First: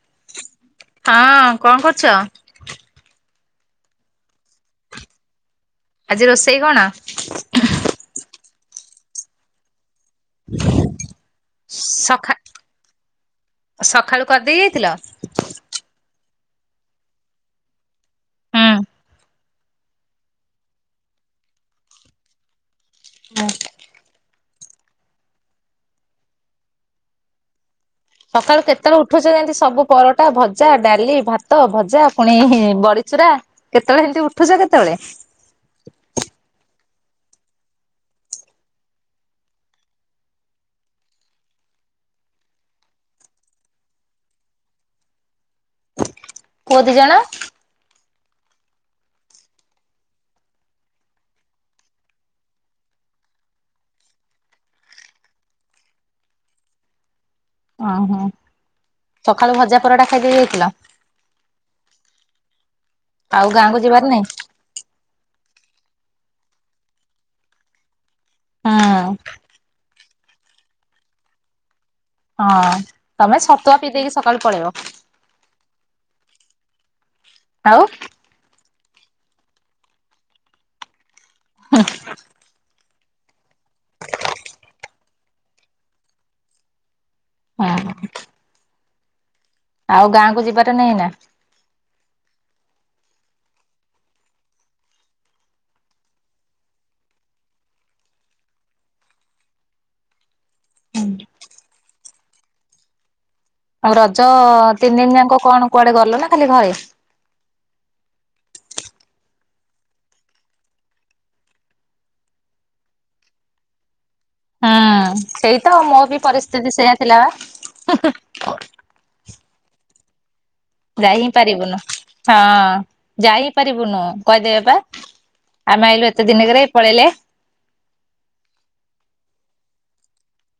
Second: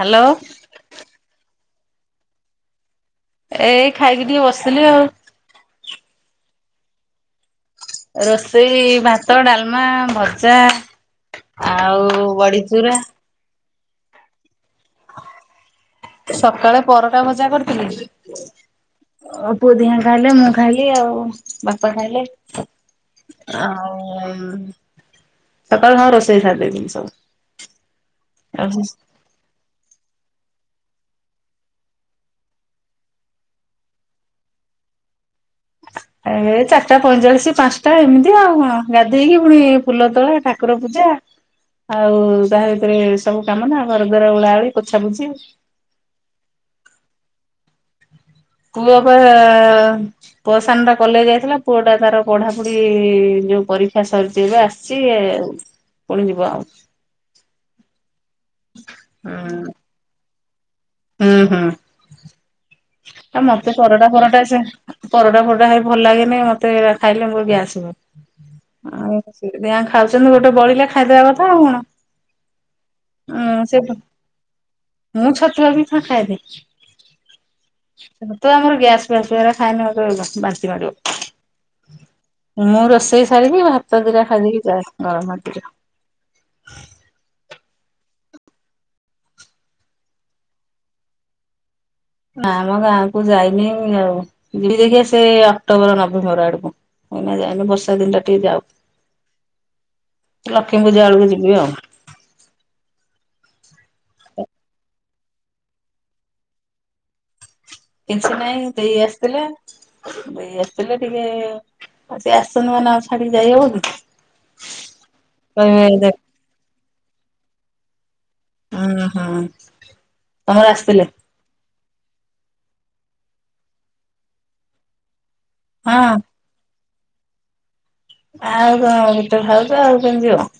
Hello. ହଁ କଣ କରୁଚ? ଏଇ ଖାଇକି ଟିକେ ବସିଥିଲି ଆଉ। ଆଜି ରୋଷେଇ କଣ? ରୋଷେଇ ଭାତ ଡାଲମା ଭଜ ଜା ଆଉ ସଖା ବଡିଚୁରା ସକାଳୁ କରିଦେଇ ଯାଇଥିଲ? ସକାଳେ ପରଟା ଭଜା କରିଥିଲି। ହୁଁ। ପୁଅ ଦିଆ ଖାଇଲେ ମୁଁ ଖାଇଲି ଆଉ ବାପା ଖାଇଲେ। ହଁ। ଆଉ ଉମ ସକାଳୁ ହଁ ରୋଷେଇ ସାରିଦେଇଥିଲି ସବୁ। ସକାଳୁ କେତେଳେ ଉଠ ଉଠୁଛ ଯେମିତି ସବୁ ପରଟା ଭଜା, ଡାଲି, ଭାତ, ଭଜା, ପୁଣି ବଡିଚୁରା କେତେବେଳେ ଏମିତି ଉଠୁଛ କେତେବେଳେ? ଏ ଚାରିଟା ପଇଁଚାଳିଶ ପାଞ୍ଚଟା ଏମିତି ଆଉ ଗାଧେଇକି ପୁଣି ଫୁଲ ତୋଳା ଠା ଠାକୁର ପୂଜା ଆଉ ତାହା ଭିତରେ ସବୁ କାମ ନା ଘର ଦ୍ୱର ଓଳା ଓଳି ପୋଛା ପୁଛି। ପୁଅ ଦି ଜଣ? ପୁଅ ପା ଆ ପୁଅ ସାନ ଟା କଲେଜ ଯାଇଥିଲା ପୁଅ ଟା ତାର ପଢାପଢି ଯୋଉ ପରୀକ୍ଷା ସାରିଛି ଏବେ ଆ ସିଏ ପୁଣି ଯିବ ଆଉ। ଓହୋ ସକାଳୁ ଭଜା ପରଟା ଖାଇଦେଇ ଯାଇଥିଲ। ହୁଁ ହୁଁ ଆ ଆଉ ମତେ ଗାଁକୁ ଯିବାର ପରଟା ନାଇଁ? ପରଟା ସେ ପରଟା ଫରଟା ଭାଇ ଭଲ ଲାଗେନି ମତେ ଖାଇଲେ ମୋର ଗ୍ୟାସ୍ ହୁଏ। ହଁ। ଆଉ ଖାଉଛନ୍ତି ଗୋଟେ ବଳିଲେ ଖାଇଦବା କଥା ଆଉ କଣ। ହଁ ତମେ ଉଁ ସେ ସତୁଆ ପିଇ ଦେଇକି ସକାଳୁ ପଳେଇବ। ଖାଇବେ। ଆଉ ତୁଆ ଆମର ଗ୍ୟାସ ଫ୍ୟାସ ହୁଏ ଏରା ଖାଇନେ ମତେ ବାନ୍ତି ମାଡିବ। ମୁଁ ରୋଷେଇ ସାରିକି ଭାତ ଦିଟା ଖାଇ ଦେଇକି ଯାଏ ଗରମ ଭାତ ଦିଟା। ହୁଁ ହୁଁ। ଆଉ ଗାଁକୁ ଯିବାର ନାଇଁ ଏଇନା? ନାମ ଗାଁକୁ ଯାଇନି ଆଉ ଯିବି ଦେଖିଆ ସେ ଅକ୍ଟୋବର, ନଭେମ୍ବର ଆଡକୁ। ଏଇନା ଯାଇନି ବର୍ଷା ଦିନଟା ଟିକେ ଯାଉ, ଲକ୍ଷ୍ମୀ ପୂଜା ବେଳକୁ ଯିବି ଆଉ। ଆଉ ରଜ ତିନି ଦିନ ଯାକ କଣ କୁଆଡେ ଗଲ ନା ଖାଲି ଘରେ? କିଛି ନାଇଁ ଦେଇ ଆସିଥିଲେ। ଦେଇ ଆସଥିଲେ ଟିକେ ଆଉ ସେ ଆସଚନ୍ତି ମାନେ ଆ ଛାଡିକି ଯାଇହବ କି? ହୁଁ, ସେଇ ତ କହିବେ ମୋ ଉଁ ବି ପରିସ୍ଥିତି ସେଇଆ ଥିଲା ବା। ଅଂହ ତମର ଆସିଥିଲେ? ଯାଇ ହିଁ ପାରିବୁନୁ ହଁ ଯାଇ ପାରିବୁନୁ କହିଦେବେ ବା। ଆମେ ଆଇଲୁ ହଁ। ଏତେ ଦିନକରେ ପଳେଇଲେ। ଆଉ କଣ ଗୋଟେ ଭାଉଜ ଆଉ କେମିତିି ଯିବ।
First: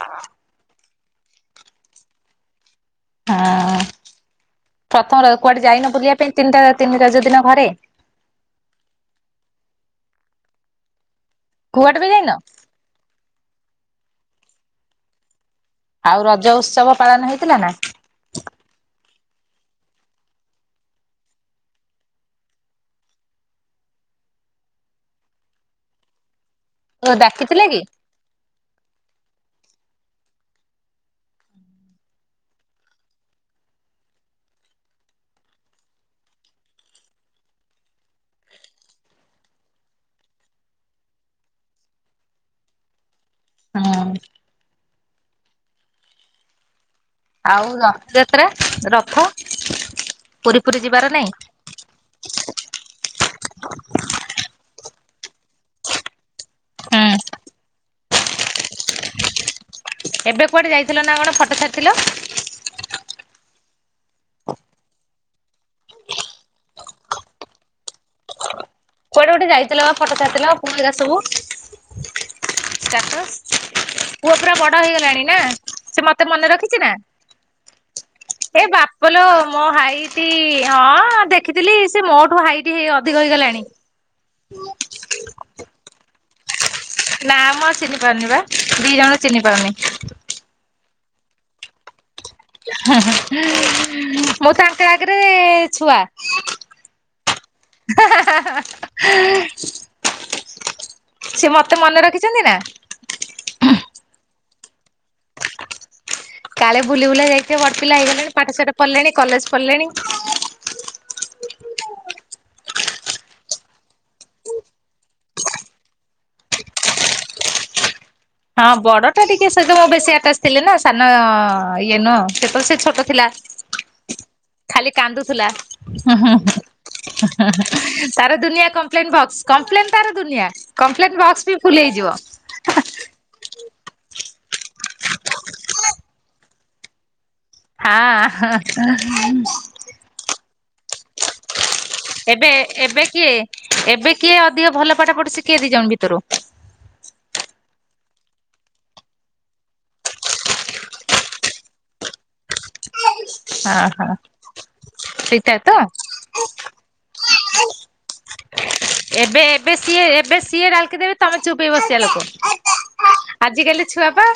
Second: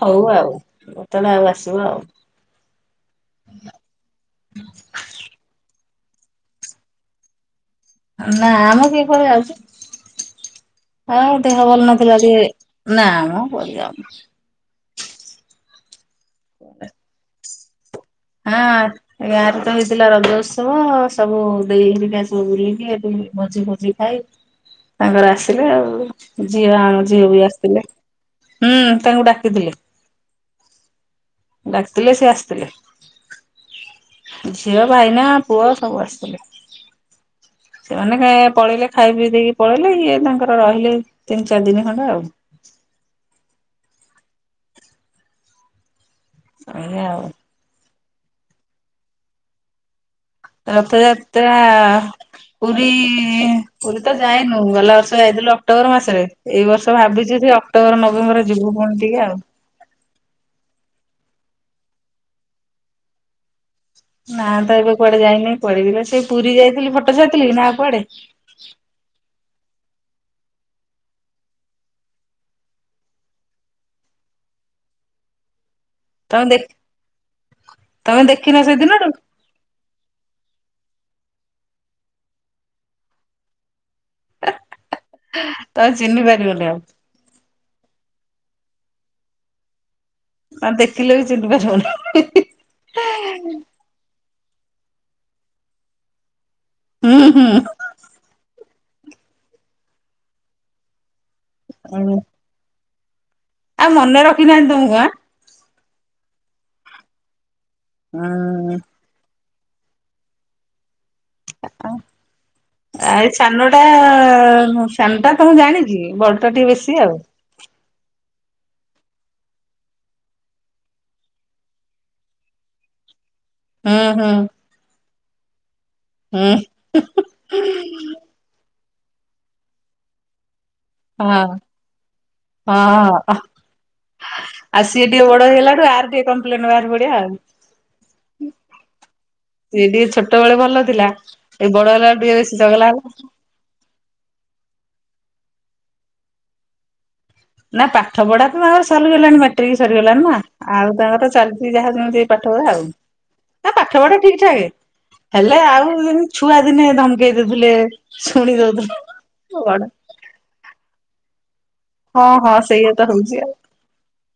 ହଉ ଆଉ ଯେତେବେଳେ ଆଉ ଆସିବ ଆଉ। ହଁ ପ୍ରଥମ ର କୁଆଡେ ଯାଇନ ବୁଲିବା ପାଇଁ ତିନିଟା ତିନି ରଜ ଦିନ ଘରେ? ନାମ କିଏ କୁଆଡେ ଯାଉଚି ଆଉ ଦେହ ଭଲ କୁଆଡେ ବି ନଥିଲା ଯାଇନ ଟିକେ। ନା ମ କୁଆଡେ ଯାଉନୁ। ଆଉ ରଜ ଉତ୍ସବ ପାଳନ ହେଇଥିଲା ନା? ହଁ। ଏ ଗାଁ ରେ ତ ହେଇଥିଲା ରଜ ଉତ୍ସବ ସବୁ ଦେଇ ହେରିକା ସବୁ ବୁଲିକି ଏଠି ଭୋଜି ଫଜି ଭାଇ ତାଙ୍କର ଆସିଲେ ଆଉ। ଝିଅ ଆମ ଝିଅ ବି ଡାକିଥିଲେ କି? ଆସିଥିଲେ ହୁଁ ତାଙ୍କୁ ଡାକିଥିଲେ। ଡାକିଥିଲେ ସେ ଆସିଥିଲେ। ଝିଅ, ଭାଇନା, ପୁଅ ସବୁ ଆସିଥିଲେ। [inaudible] ସେମାନେ ପଳେଇଲେ ଖାଇ ପିଇ ଦେଇକି ପଳେଇଲେ ଇଏ ତାଙ୍କର ରହିଲେ ତିନି ଚାରି ଦିନି ଖଣ୍ଡେ ଆଉ। ହୁଁ। ଆଜ୍ଞା ଆଉ। ଆଉ ରଥଯାତ୍ରା ରଥ ପୁରୀ ଫୁରୀ ଯିବାର ନାଇଁ ରଥଯାତ୍ରା ପୁରୀ ପୁରୀ ତ ଯାଇନୁ ଗଲା ବର୍ଷ ଯାଇଥିଲୁ ଅକ୍ଟୋବର ମାସରେ। ଏଇ ବର୍ଷ ହୁଁ। ଭାବିଚି ସେ ଅକ୍ଟୋବର, ନଭେମ୍ବର ଯିବୁ ପୁଣି ଟିକେ ଆଉ। ଏବେ କୁଆଡେ ଯାଇଥିଲ ନା କଣ ଫଟୋ ଛାଡ଼ିଥିଲ? ନା ତ ଏବେ କୁଆଡେ ଯାଇନିଁ ପଇ ସେ ପୁରୀ ଯାଇଥିଲି ଫଟୋ ଛାଇଥିଲି କି ନା କୁଆଡେ? କୁଆଡେ ଗୋଟେ ଯାଇଥିଲ ବା ଫଟୋ ଛାଡିଥିଲ ପୁଅ ହେଗା ସବୁ। ଷ୍ଟାଟସ୍ ପୁଅ ପୁରା ବଡ ହେଇଗଲାଣି ନା ସେ ମତେ ସେ ତମେ ମନେ ଦେଖ ରଖିଚି ନା ତମେ ଦେଖିନ ଏ ସେଦିନଠୁ ବାପଲେ ମୋ ଭାଇ ଟି ହଁ ଦେଖିଥିଲି ସେ ମୋ ଠୁ ହାଇଟ୍ ହେଇ ଅଧିକ ହେଇଗଲାଣି। ତାକୁ ଚିହ୍ନି ପାରିବନି ଆଉ। ନା ମୁଁ ଆଉ ଚିହ୍ନି ପାରୁନି ପା ଦି ଜଣ ଚିହ୍ନି ପାରୁନି। ଦେଖିଲେ ବି ଚିହ୍ନି ପାରିବୁନି। ମୁଁ ତାଙ୍କ ଆଗରେ ଛୁଆ। ହୁଁ ହୁଁ। ସେ ମତେ ମନେ ରଖିଚନ୍ତି ନା? ଆଉ ମନେ ରଖି ନାହାନ୍ତି ତମକୁ ଆଁ। କାଳେ ବୁଲି ବୁଲା ଯାଇିଥିବେ ବଡ ପିଲା ହେଇଗଲେଣି ପାଠ ସାଠ ହୁଁ। ପଢିଲେଣି କଲେଜ ପଢିଲେଣି। [unintelligible] ଆ ଏଇ ସାନଟା ସାନ ଟା ତମକୁ ଜାଣିଚି ବଡ ଟା ଟିକେ ବେଶୀ ଆଉ। ହଁ ବଡଟା ଟିକେ ସେ ଯୋ ବେଶୀ ଆଟାଚ ଥିଲେ ନା ସାନ ଇଏ ନୁହଁ ସେ ତ ସେଏ ଛୋଟ ଥିଲା। ହୁଁ ହୁଁ। ଖାଲି କାନ୍ଦୁଥିଲା। ହୁଁ। ତାର ଦୁନିଆ କମ୍ପ୍ଲେନ ବକ୍ସ କମ୍ପ୍ଲେନ ତାର ଦୁନିଆ। କମ୍ପ୍ଲେନ ହଁ ବକ୍ସ ବି ଫୁଲି ହେଇଯିବ। ହଁ ଆଉ ସିଏ ଟିକେ ବଡ ହେଇଲାରୁୁ ଆର ଟିକେ କମ୍ପ୍ଲେନ ବାହାର ପଡିଆ ଆଉ। ହଁ। ସେ ଟିକେ ଛୋଟ ବେଳେ ଭଲ ଥିଲା ଏଇ ବଡ ହେଲା ଟିକେ ଏବେ ବେଶି ଚଗଲା ଏବେ ହେଲା। କିଏ ଏବେ କିଏ ଅଧିକ ଭଲ ପାଠ ପଢୁଚି କିଏ ଦି ଜଣ ଭିତରୁ? ନା ପାଠ ପଢା ତ ଆର ସରିଗଲାଣି ମାଟ୍ରିକ ସରିଗଲାଣି ନା। ଆଉ ତାଙ୍କର ଚାଲିଚି ଯାହା ଯେମିତି ପାଠ ପଢା ଆଉ। ନା ହଁ ପାଠ ହଁ। ପଢା ଠିକ ଠାକ ସେଇଟା ହେଲେ ତ ଆଉ ଯେ ଛୁଆ ଦିନେ ଧମକେଇ ଦଉଥିଲେ ଶୁଣି ଦଉଥି ଏବେ ଏବେ ସିଏ ଏବେ ସିଏ ଡାଲିକି ଦେବେ ତମେ ଚୁପି ବ ବସିବା ହଁ ହଁ ସେଇଆ ତ ଲୋକ ହଉଛି ଆଉ ଆଜ କାଲି ଛୁଆ ପା।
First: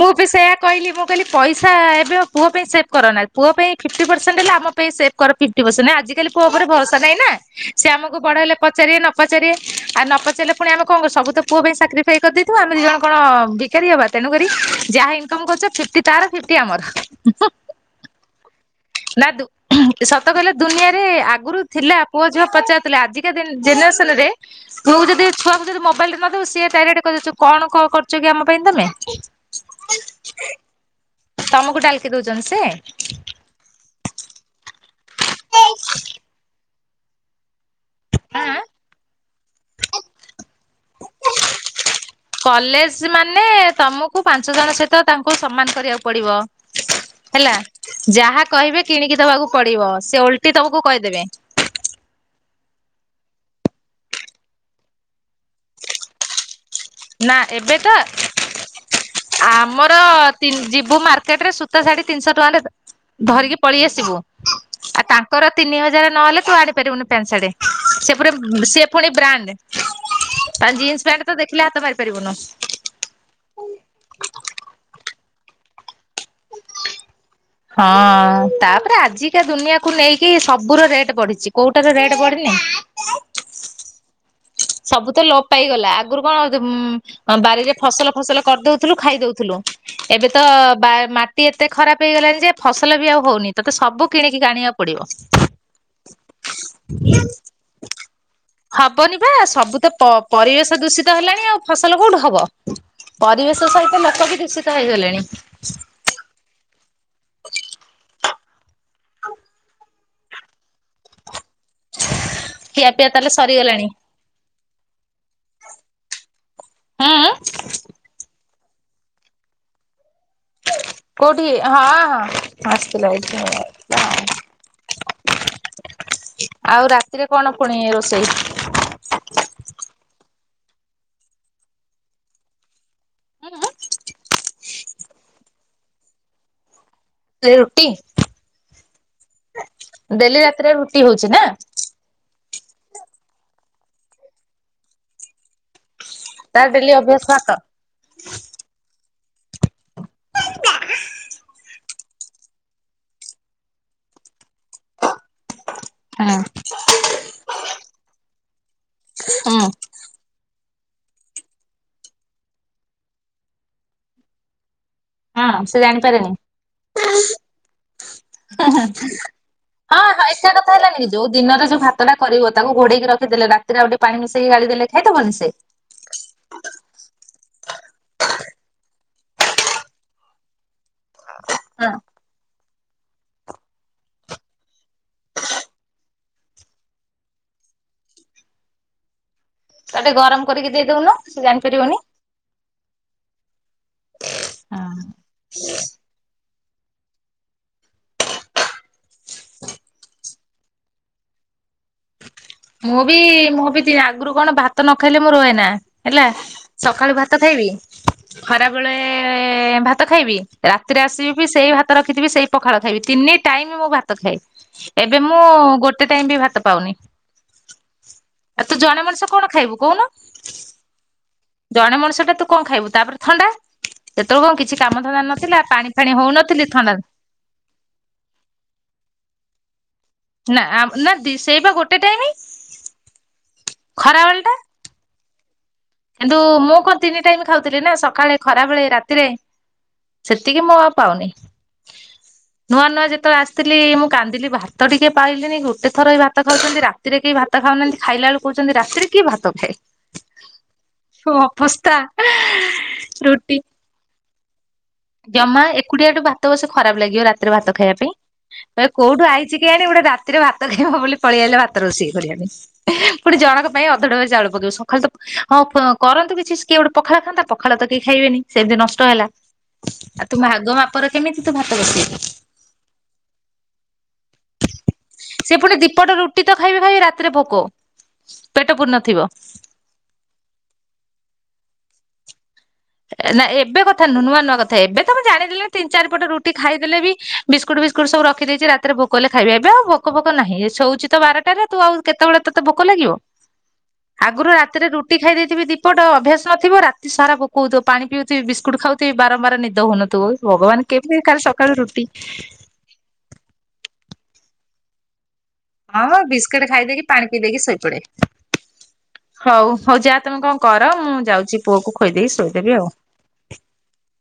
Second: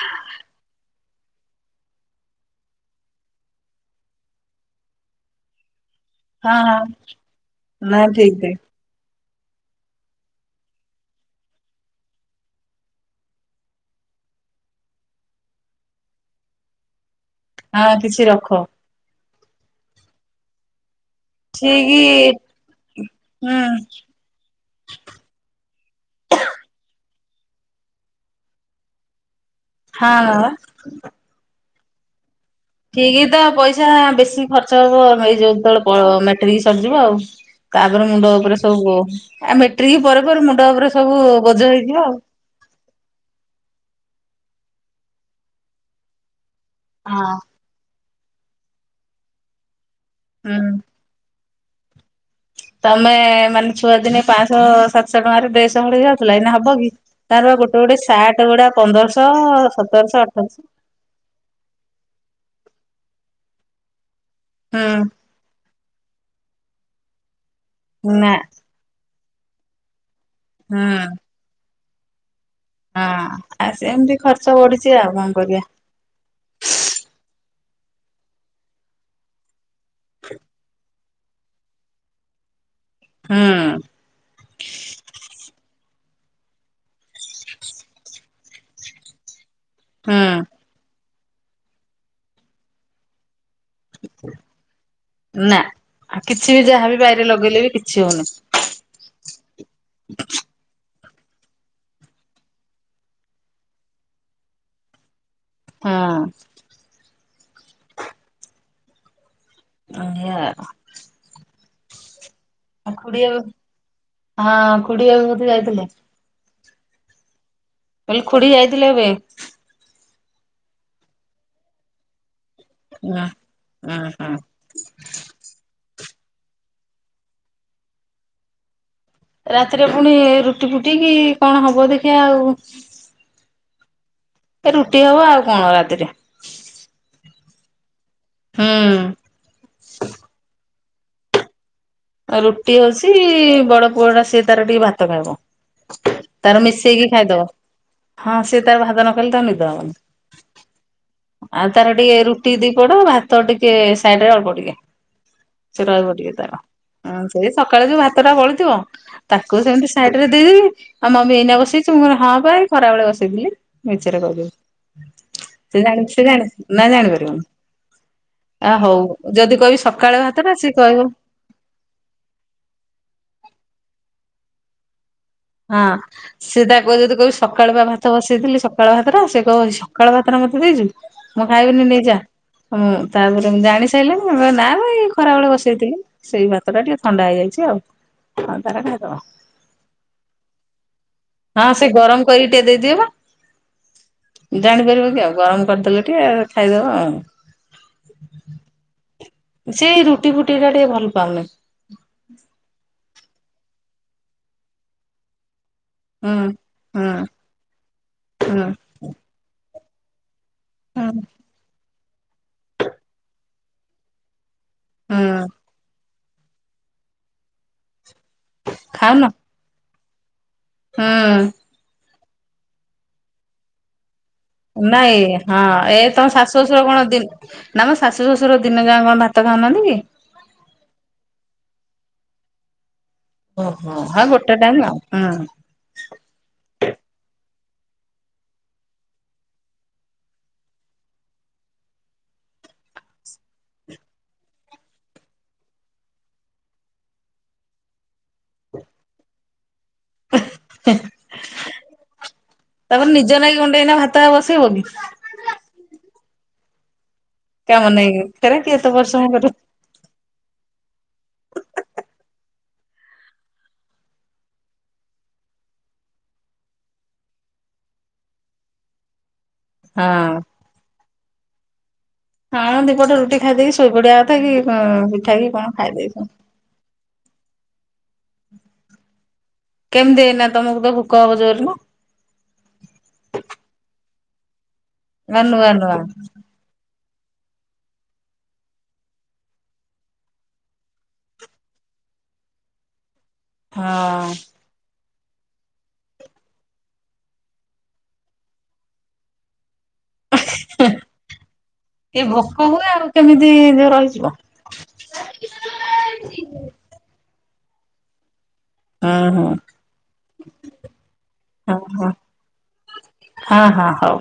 ମୁଁ ବି ସେୟା କହିଲି ମୁଁ କହିଲି ପଇସା ଏବେ ଆ ପୁଅ ପାଇଁ ସେଭ୍ କର ନା ପୁଅ ପାଇଁ ଫିଟି ପରସଣ୍ଟ ହେଲା ଆମ ପାଇଁ କର ଫିଟି ପରସଣ୍ଟ ଆଜି। ଆଜି କାଲି ପୁଅ ହଁ ଉପରେ ହଁ ଭରସା ନାହିଁ ନା ସେ ନା ଆମକୁ ଠିକ ବଡ ଠିକ ହେଲେ ପ ପଚାରିବେ ନ ପଚାରିବେ ଆଉ ନ ପଚାରିଲେ ପୁଣି ଆମେ କଣ କରୁ ସବୁ ତ ପୁଅ ପାଇଁ ସାକ୍ରିଫାଇସ୍ କରିଦେଇଥବୁ ଆମେ ଦି ଜଣ କଣ ବିକାରୀ ହବା। ତେଣୁକରି ଯାହା ଇନକମ କରୁଚ ଫିପ୍ଟି ତାର ଫିପ୍ଟି ଆମର। ଆ କିଛି ରଖ। ନା ଦୁ ସତ କହିଲ ଦୁନିଆରେ ଆ ଆଗରୁ ଠିକ ଥିଲା ପୁଅ ଝିଅ ପଚାରୁଥିଲା ଆଜିକା ଜେ ହୁଁ ଜେନେରେସନ ରେ। ତୁ ଯଦି ଛୁଆଙ୍କୁ ଯଦି ମୋବାଇଲି ଟେ ନଦବୁ ସିଏ ଡାଇରେକ୍ଟ କହିଦଉଚି କଣ କରୁ ଚକି ଆମ ପାଇଁ ତମେ। ହଁ ପା। ତମକୁ ଡାଲକି ଦଉଚନ୍ତି ସେ। ଠିକ ତା ପଇସା ବେଶୀ ଖର୍ଚ୍ଚ ହବ ଏଇ ଯୋଉ ଯେତେବେଳେ ମେଟେରିକ ସରିଯିବ ଆଉ। ତାପରେ ମୁଣ୍ଡ ଆଁ ଉପରେ ସବୁ ଆ ମେଟ୍ରିକ ପରେ ପରେ ମୁଣ୍ଡ ଉପରେ ସବୁ ବୋଝ ହେଇଯିବ ଆଉ। କଲେଜ ମାନେ ତମକୁ ପାଞ୍ଚ ଜଣ ସହିତ ତାଙ୍କୁ ସମ୍ମାନ କରିବାକୁ ପଡିବ। ହଁ। ହେଲା ଯାହା କହିବେ କିଣିକି ଦବାକୁ ପଡିବ ସେ ଓଲଟି ହଁ ହୁଁ ତମକୁ କହି ଦେବେ। ତମେ ମାନେ ଛୁଆ ଦିନେ ପାଞ୍ଚଶହ ସାତଶହ ଟଙ୍କାରେ ଡ୍ରେସ ହଳେ ହେଇଯାଉଥିଲା ଏଇନା ହବ କି? ନା ତାର ଏବେ ଗୋଟେ ତ ଗୋଟେ ସାଟେ ଗୁଡା ପନ୍ଦରଶହ ସତରଶହ ଅଠରଶହ। ମୁୁଁ ମାର୍କେଟ୍ ରେ ସୂତା ଶାଢ଼ୀ ତିନିଶ ଟଙ୍କାରେ ଧରିକି ପଳି ଆସିବୁ। ହଁ। ଆଉ ତାଙ୍କର ତିନି ହଜାର ନହଲେ ତୁ ଆଣି ପାରିବୁନି ପେଣ୍ଟ ସାଟେ ନା ସେପରେ ସେ ଫୁଣି ବ୍ରାଣ୍ଡ୍ ତା ହୁଁ ଜିନ୍ସ୍ ପ୍ୟାଣ୍ଟ୍ ତ ଦେଖିଲେ ହାତ ମାରିପାରିବୁନୁ। ହଁ ଆ ସେମ୍ତି ଖର୍ଚ୍ଚ ବଢିଚି ଆଉ କଁ କରିଆ। ହଁ ତାପରେ ଆଜିକା ଦୁନିଆକୁ ନେଇକି ସବୁର ରେଟ୍ ବଢିଚି କୋଉ ତାର ରେଟ୍ ବଢିନି? ହୁଁ ସବୁ ତ ଲୋପ ପାଇଗଲା ଆଗରୁ କଣ ହଉଥୁ ଉଁ ବାରିରେ ଫସଲ ଫସଲ କରି ଦଉଥୁଲୁ ଖାଇ ଦଉଥୁଲୁ। ହୁଁ ଏବେ ତ ବା ମାଟି ଏତେ ଖରାପ ହେଇଗଲାଣି ଯେ ଫସଲ ବି ଆଉ ହଉନି। ତତେ ସବୁ କିଣିକି ଗାଣିଆ ପଡିବ। ଆ କିଛି ବି ଯାହା ବି ବାଇରେ ଲଗେଇଲେ ବି କିଛି ହଉନି। ହବନି ବା ସବୁ ତ ପ ପରିବେଶ ଦୂଷିତ ହେଲାଣି ଆଉ ଫସଲ କୋଉଠୁ ହବ। ପରିବେଶ ସହିତ ଲୋକ ବି ଦୂଷିତ ହେଇ ଗଲେଣି। ହଁ। [inaudible] ଅଁଢିଆ। [inaudible] ଆ ଖୁଡି ଆଉ ସରିଗଲାଣି। ହଁ ଖୁଡି ଆଉ ବଧେ ଯାଇଥିଲେ? ଆଁ ଆଁ। କଇଲି ଖୁଡି ଯାଇଥିଲେ ଏବେ। କୋଉଠି ହଁ ହଁ ଆସ୍ ଥିଲେ ଉଁ [unintelligible] ଉଁ ତ। ହୁଁ ଆଉ ରାତିରେ କଣ ଫୁଣି ରୋଷେଇ? ରାତିରେ ଫୁଣି ଏ ରୁଟି ଫୁଟି କିି କଣ ହବ ଦେଖିଆ ଆଉ। ଉଁ-ଉଁ ଟି ହବ ଆଉ କଣ ରାତିରେ। ଲି ରୁଟି ହୁଁ ଡେଲି ରାତିରେ ରୁଟି ହଉଚି ନା? ଆ ରୁଟି ହଉଚି ବଡ ପୁଅ ଟା ସେ ତାର ଟିକେ ଭାତ ଖାଇବ। ତାର ଡେଲି ମିଶେଇକି ଅଭ୍ୟାସ ଖାଇଦବ। ଭାତ। ହଁ ସିଏ ତାର ଭାତ ନ ଖାଇଲେ ତାକୁ ନିଦ ହବନି। [unintelligible] ଆଉ ତାର ଟିକେ ରୁଟି ଦି ପଡ ଆ ଭାତ ଟିକେ ସାଇଡ୍ ରେ ଅଳ୍ପ ଟିକେ। ସେ ରହିବ ଟିକେ ହଁ ତାର ଅଁ ସେ ସକାଳେ ଯୋଉ ଭାତଟା ବଳିଥିବ ତାକୁ ହୁଁ ସେମିତି ସାଇଡ୍ ରେ ଦେବି ଆଉ ମମି ଏଇନା ବସେଇଚୁ ମୁଁ କହିବି ହଁ ପା ଏଇ ଖରାବେଳେ ବସେଇଥିଲି। ମିଛରେ କହି ଦେବି ହଁ ସେ ଜାଣି ସିଏ ଜାଣିପାରେନି। ଜାଣି ନା ଜାଣିପାରିବନି। ଆ ହଉ ଯଦି କଇବି ହଁ ହଁ ସକାଳେ ଭାତ ଏକା ଟା କଥା ସିଏ ହେଲାନି କି କଇବ ଯୋଉ ଦିନରେ ଯୋଉ ଭାତ ଟା କରିବ ତାକୁ ଘୋଡେଇକି ରଖିଦଲେ ରାତିରେ ଆଉ ଟିକେ ପାଣି ମିଶେଇକି ଗାଳି ଦେଲେ ଖାଇ ଦବନି ସେ? ହଁ। ସେ ତାକୁ ପା ଯଦି କହିବି ସକାଳୁ ବା ଭାତ ବସେଇଥିଲି ସକାଳୁ ଭାତ ରା କହିବ ସକାଳ ଭାତ ରା ମତେ ଦେଇଚୁ। ମୁଁ ହଁ। ଖାଇବିନି ନେଇଯା। ଉଁ ତାପରେ ମୁଁ ଜାଣି ସାଇଲିଣି ଏ ନା ମ ଏ ଖରାବେେଳେ ବସେଇଥିଲି। ସେଇ ଭାତ ଟା ଟିକେ ଥଣ୍ଡା ହେଇଯାଇଛି ଆଉ ଆଉ ତାର ଖାଇଦବ। ତାକୁ ଟିକେ ଗରମ୍ କରିକି ଦେଇ ଦଉନ? ହଁ ସେ ଗରମ୍ କରିକି ଟିକେ ଦେଇ ଦିଏ ବା ଜାଣିପାରିବ କି ଆଉ ଗରମ କରିଦେଲେ। ଟିଏ ଖାଇଦବ ଆଉ। ସେଇ ରୁ ରୁଟି ଫୁଟି [unintelligible] ଟିକେ ଭଲ୍ ପାଉନି। ମୁଁ ବି ମୁଁ ବି [unintelligible] ଆଗରୁ କଣ ଭାତ ନ ଖାଇଲେ ମୁଁ ରୁହେ ନା। ହେଲା ହୁଁ ହୁଁ ସକାଳୁ ଭାତ ଖାଇବି ହୁଁ। ଖରା ବଳେ ଭାତ ଖାଇବି ରାତିରେ ହୁଁ ଆସିବି ବି ସେଇ ଭାତ ରଖିଥିବି ସେଇ ପଖାଳ ଖାଇବି ତିନି ଟାଇମ୍ ମୋ ଭାତ ଭାତ ଖାଏ ଏବେ ହୁଁ ମୁଁ ଗୋଟେ ଟାଇମ୍ ବି ଭାତ ପାଉନି। ଆଉ ତୁ ଜଣେ ଖାଉନ ମଣିଷ କଣ ଖାଇବୁ କହୁନୁ? ହୁଁ। ଜଣେ ମଣିଷଟା ତୁ କଣ ଖାଇବୁ ତାପରେ ଥଣ୍ଡା। [unintelligible] କିଛି କାମ ଧନ୍ଦା ନାଇଁ ହଁ ନଥିଲା ପାଣି ଏ ଫାଣି ତମ ଶାଶୁ ହଉନଥିଲି ଶ୍ୱଶୁର କଣ ଥଣ୍ଡା ଦି ନା ମୋ ଶାଶୁ ଶଶୁର ଦିନ ଯାଁଏ କଣ ଭାତ ଖାଉନାହାନ୍ତି କି। ନା ନା ଦି ସେଇ ବା ଗୋଟେ ଟାଇମ୍। ଓହୋ ହଁ ଗୋଟେ ଟାଇମ୍ ଆଉ ହଁ। କିନ୍ତୁ ମୁଁ କଣ ତିନି ଟାଇମ୍ ଖାଉଥିଲି ନା ସକାଳେ ଖରାବେଳେ ରାତିରେ ସେତିକି ମୁଁ ଆଉ ପାଉନି। ନୂଆ-ନୂଆ ଯେତବେଳେ ଆସିଥିଲି ମୁଁ କାନ୍ଦିଲି ଭାତ ଟିକେ ପାଇଲିିନି ଗୋଟେ ଥର ଭାତ ଖାଉଛନ୍ତି ରା ରାତିରେ କେହି ଭାତ ଖାଉନାହାନ୍ତି ଖାଇଲା ବେଳକୁ କହୁଚନ୍ତି ରାତିରେ କିଏ ଭାତ ଖାଏ? ଯୋଉ ଅବସ୍ଥା ତାପରେ ନିଜ ରୁଟି ନାଗି ଗଣ୍ଡେ ଏଇନା ଭାତ ଆଉ ବସେଇବ କି। ଜମା ଏକୁଟିଆଠୁ ଭାତ [unintelligible] ଖରାପ ଲାଗିବ ରା ରାତି ରେ ଭାତ କାମ ଖାଇବା ନାଗି ସେରା କିଏ ପାଇଁ ଏତେ ତ ପରିଶ୍ରମ କୋଉଠୁ କରିବ। ଆଇଛି କେଜାଣି ଗୋଟେ ରା ରାତି ରେ ଭାତ ଖାଇବ ବୋଲି ପଳେଇ ଆଇଲା ଭାତ ରୋଷେଇ କରିବା ପାଇଁ ପୁଣି ଜଣଙ୍କ ପାଇଁ ଅଧ ଡବାରେ ଚାଉଳ ପକେବ ସକାଳେ ତ ହଁ କରନ୍ତୁ କିଛି କିଏ ଗୋଟେ ପଖାଳ ଖାନ୍ତା ପଖାଳ ତ କେହି ଖାଇବେନି ସେମିତି ନଷ୍ଟ ହେଲା ଆଉ ହଁ ତୁ ଭାଗ ମାପର କେମିତି ତୁ ଭାତ ବସେଇ ବୁ ହଁ ଦି ପଟେ ରୁଟି ଖାଇ ଦେଇକି ଶୋଇପଡିବା କଥା କି ପିଠା କି କଣ ଖାଇ ଦେଇେଥା। ଭାତ ଖାଇବି-ଖାଇବି ରାତିରେ ଭୋକ ପେଟ ପୁରି ନଥିବ। କେମିତି ଏଇନା ତମକୁ ତ ଭୋକ ହବ ଜୋରେ ନା। ନା ଏବେ କଥା ନୁହେଁ ନୂଆ-ନୂଆ କଥା ଏବେ ତ ମୁଁ ନା ଜାଣିି ନୂଆ ଦେଲିଣି ତିନି ନୂଆ ଚାରି ପଟ ରୁ ଟି ଖାଇଦେଲେ ବି ବିସ୍କୁଟ୍ ଫିସ୍କୁଟ୍ ସବୁ ରଖି ଦେଇଚି ରାତି ଭୋକ ହେଲେ ଖାଇବି ଏବେ ଆଉ ଭୋକ୍ ଫୋକ୍ ନାହିଁ ଶଉଚି ତ ବାର ବାର ଟା ରେ ତୁ ଆଉ କେତବେଳେ ତତେ ଭୋକ ଲାଗିବ। ହଁ ଆଗରୁ ରାତିରେ ରୁଟି ଖାଇ ଦେଇଥିବି ଦି ପଟ ଅଭ୍ୟାସ ଥିବ ରାତି ସାରା ଭୋ କ ହଉଥିବ ପାଣି ପିଉଥିବି ବିସ୍କୁଟୁ ଖାଉିଥିବି ବାରମ୍ବାର ନିଦ ହଉନ [unintelligible] ଭଗବାନ୍ କେମିତି କାଲି ସକାଳୁ ରୁଟି କହୁ ଆଉ କେମିତି ରହିଯିବ। ହଁ-ହଁ ବିସ୍କୁଟ ଖାଇଦେଇକି ପାଣି ପିଇ ଦେଇକି ଶୋଇପଡେ। ହୁଁ ହୁଁ ହଉ ହଉ ଯା ତମେ କଣ କର ମୁଁ ଯାଉଚି ପୁଅ କୁ ଖୋଇଦେଇକି ଶୋଇଦେବି ଆଉ। ହଁ-ହଁ ହଉ।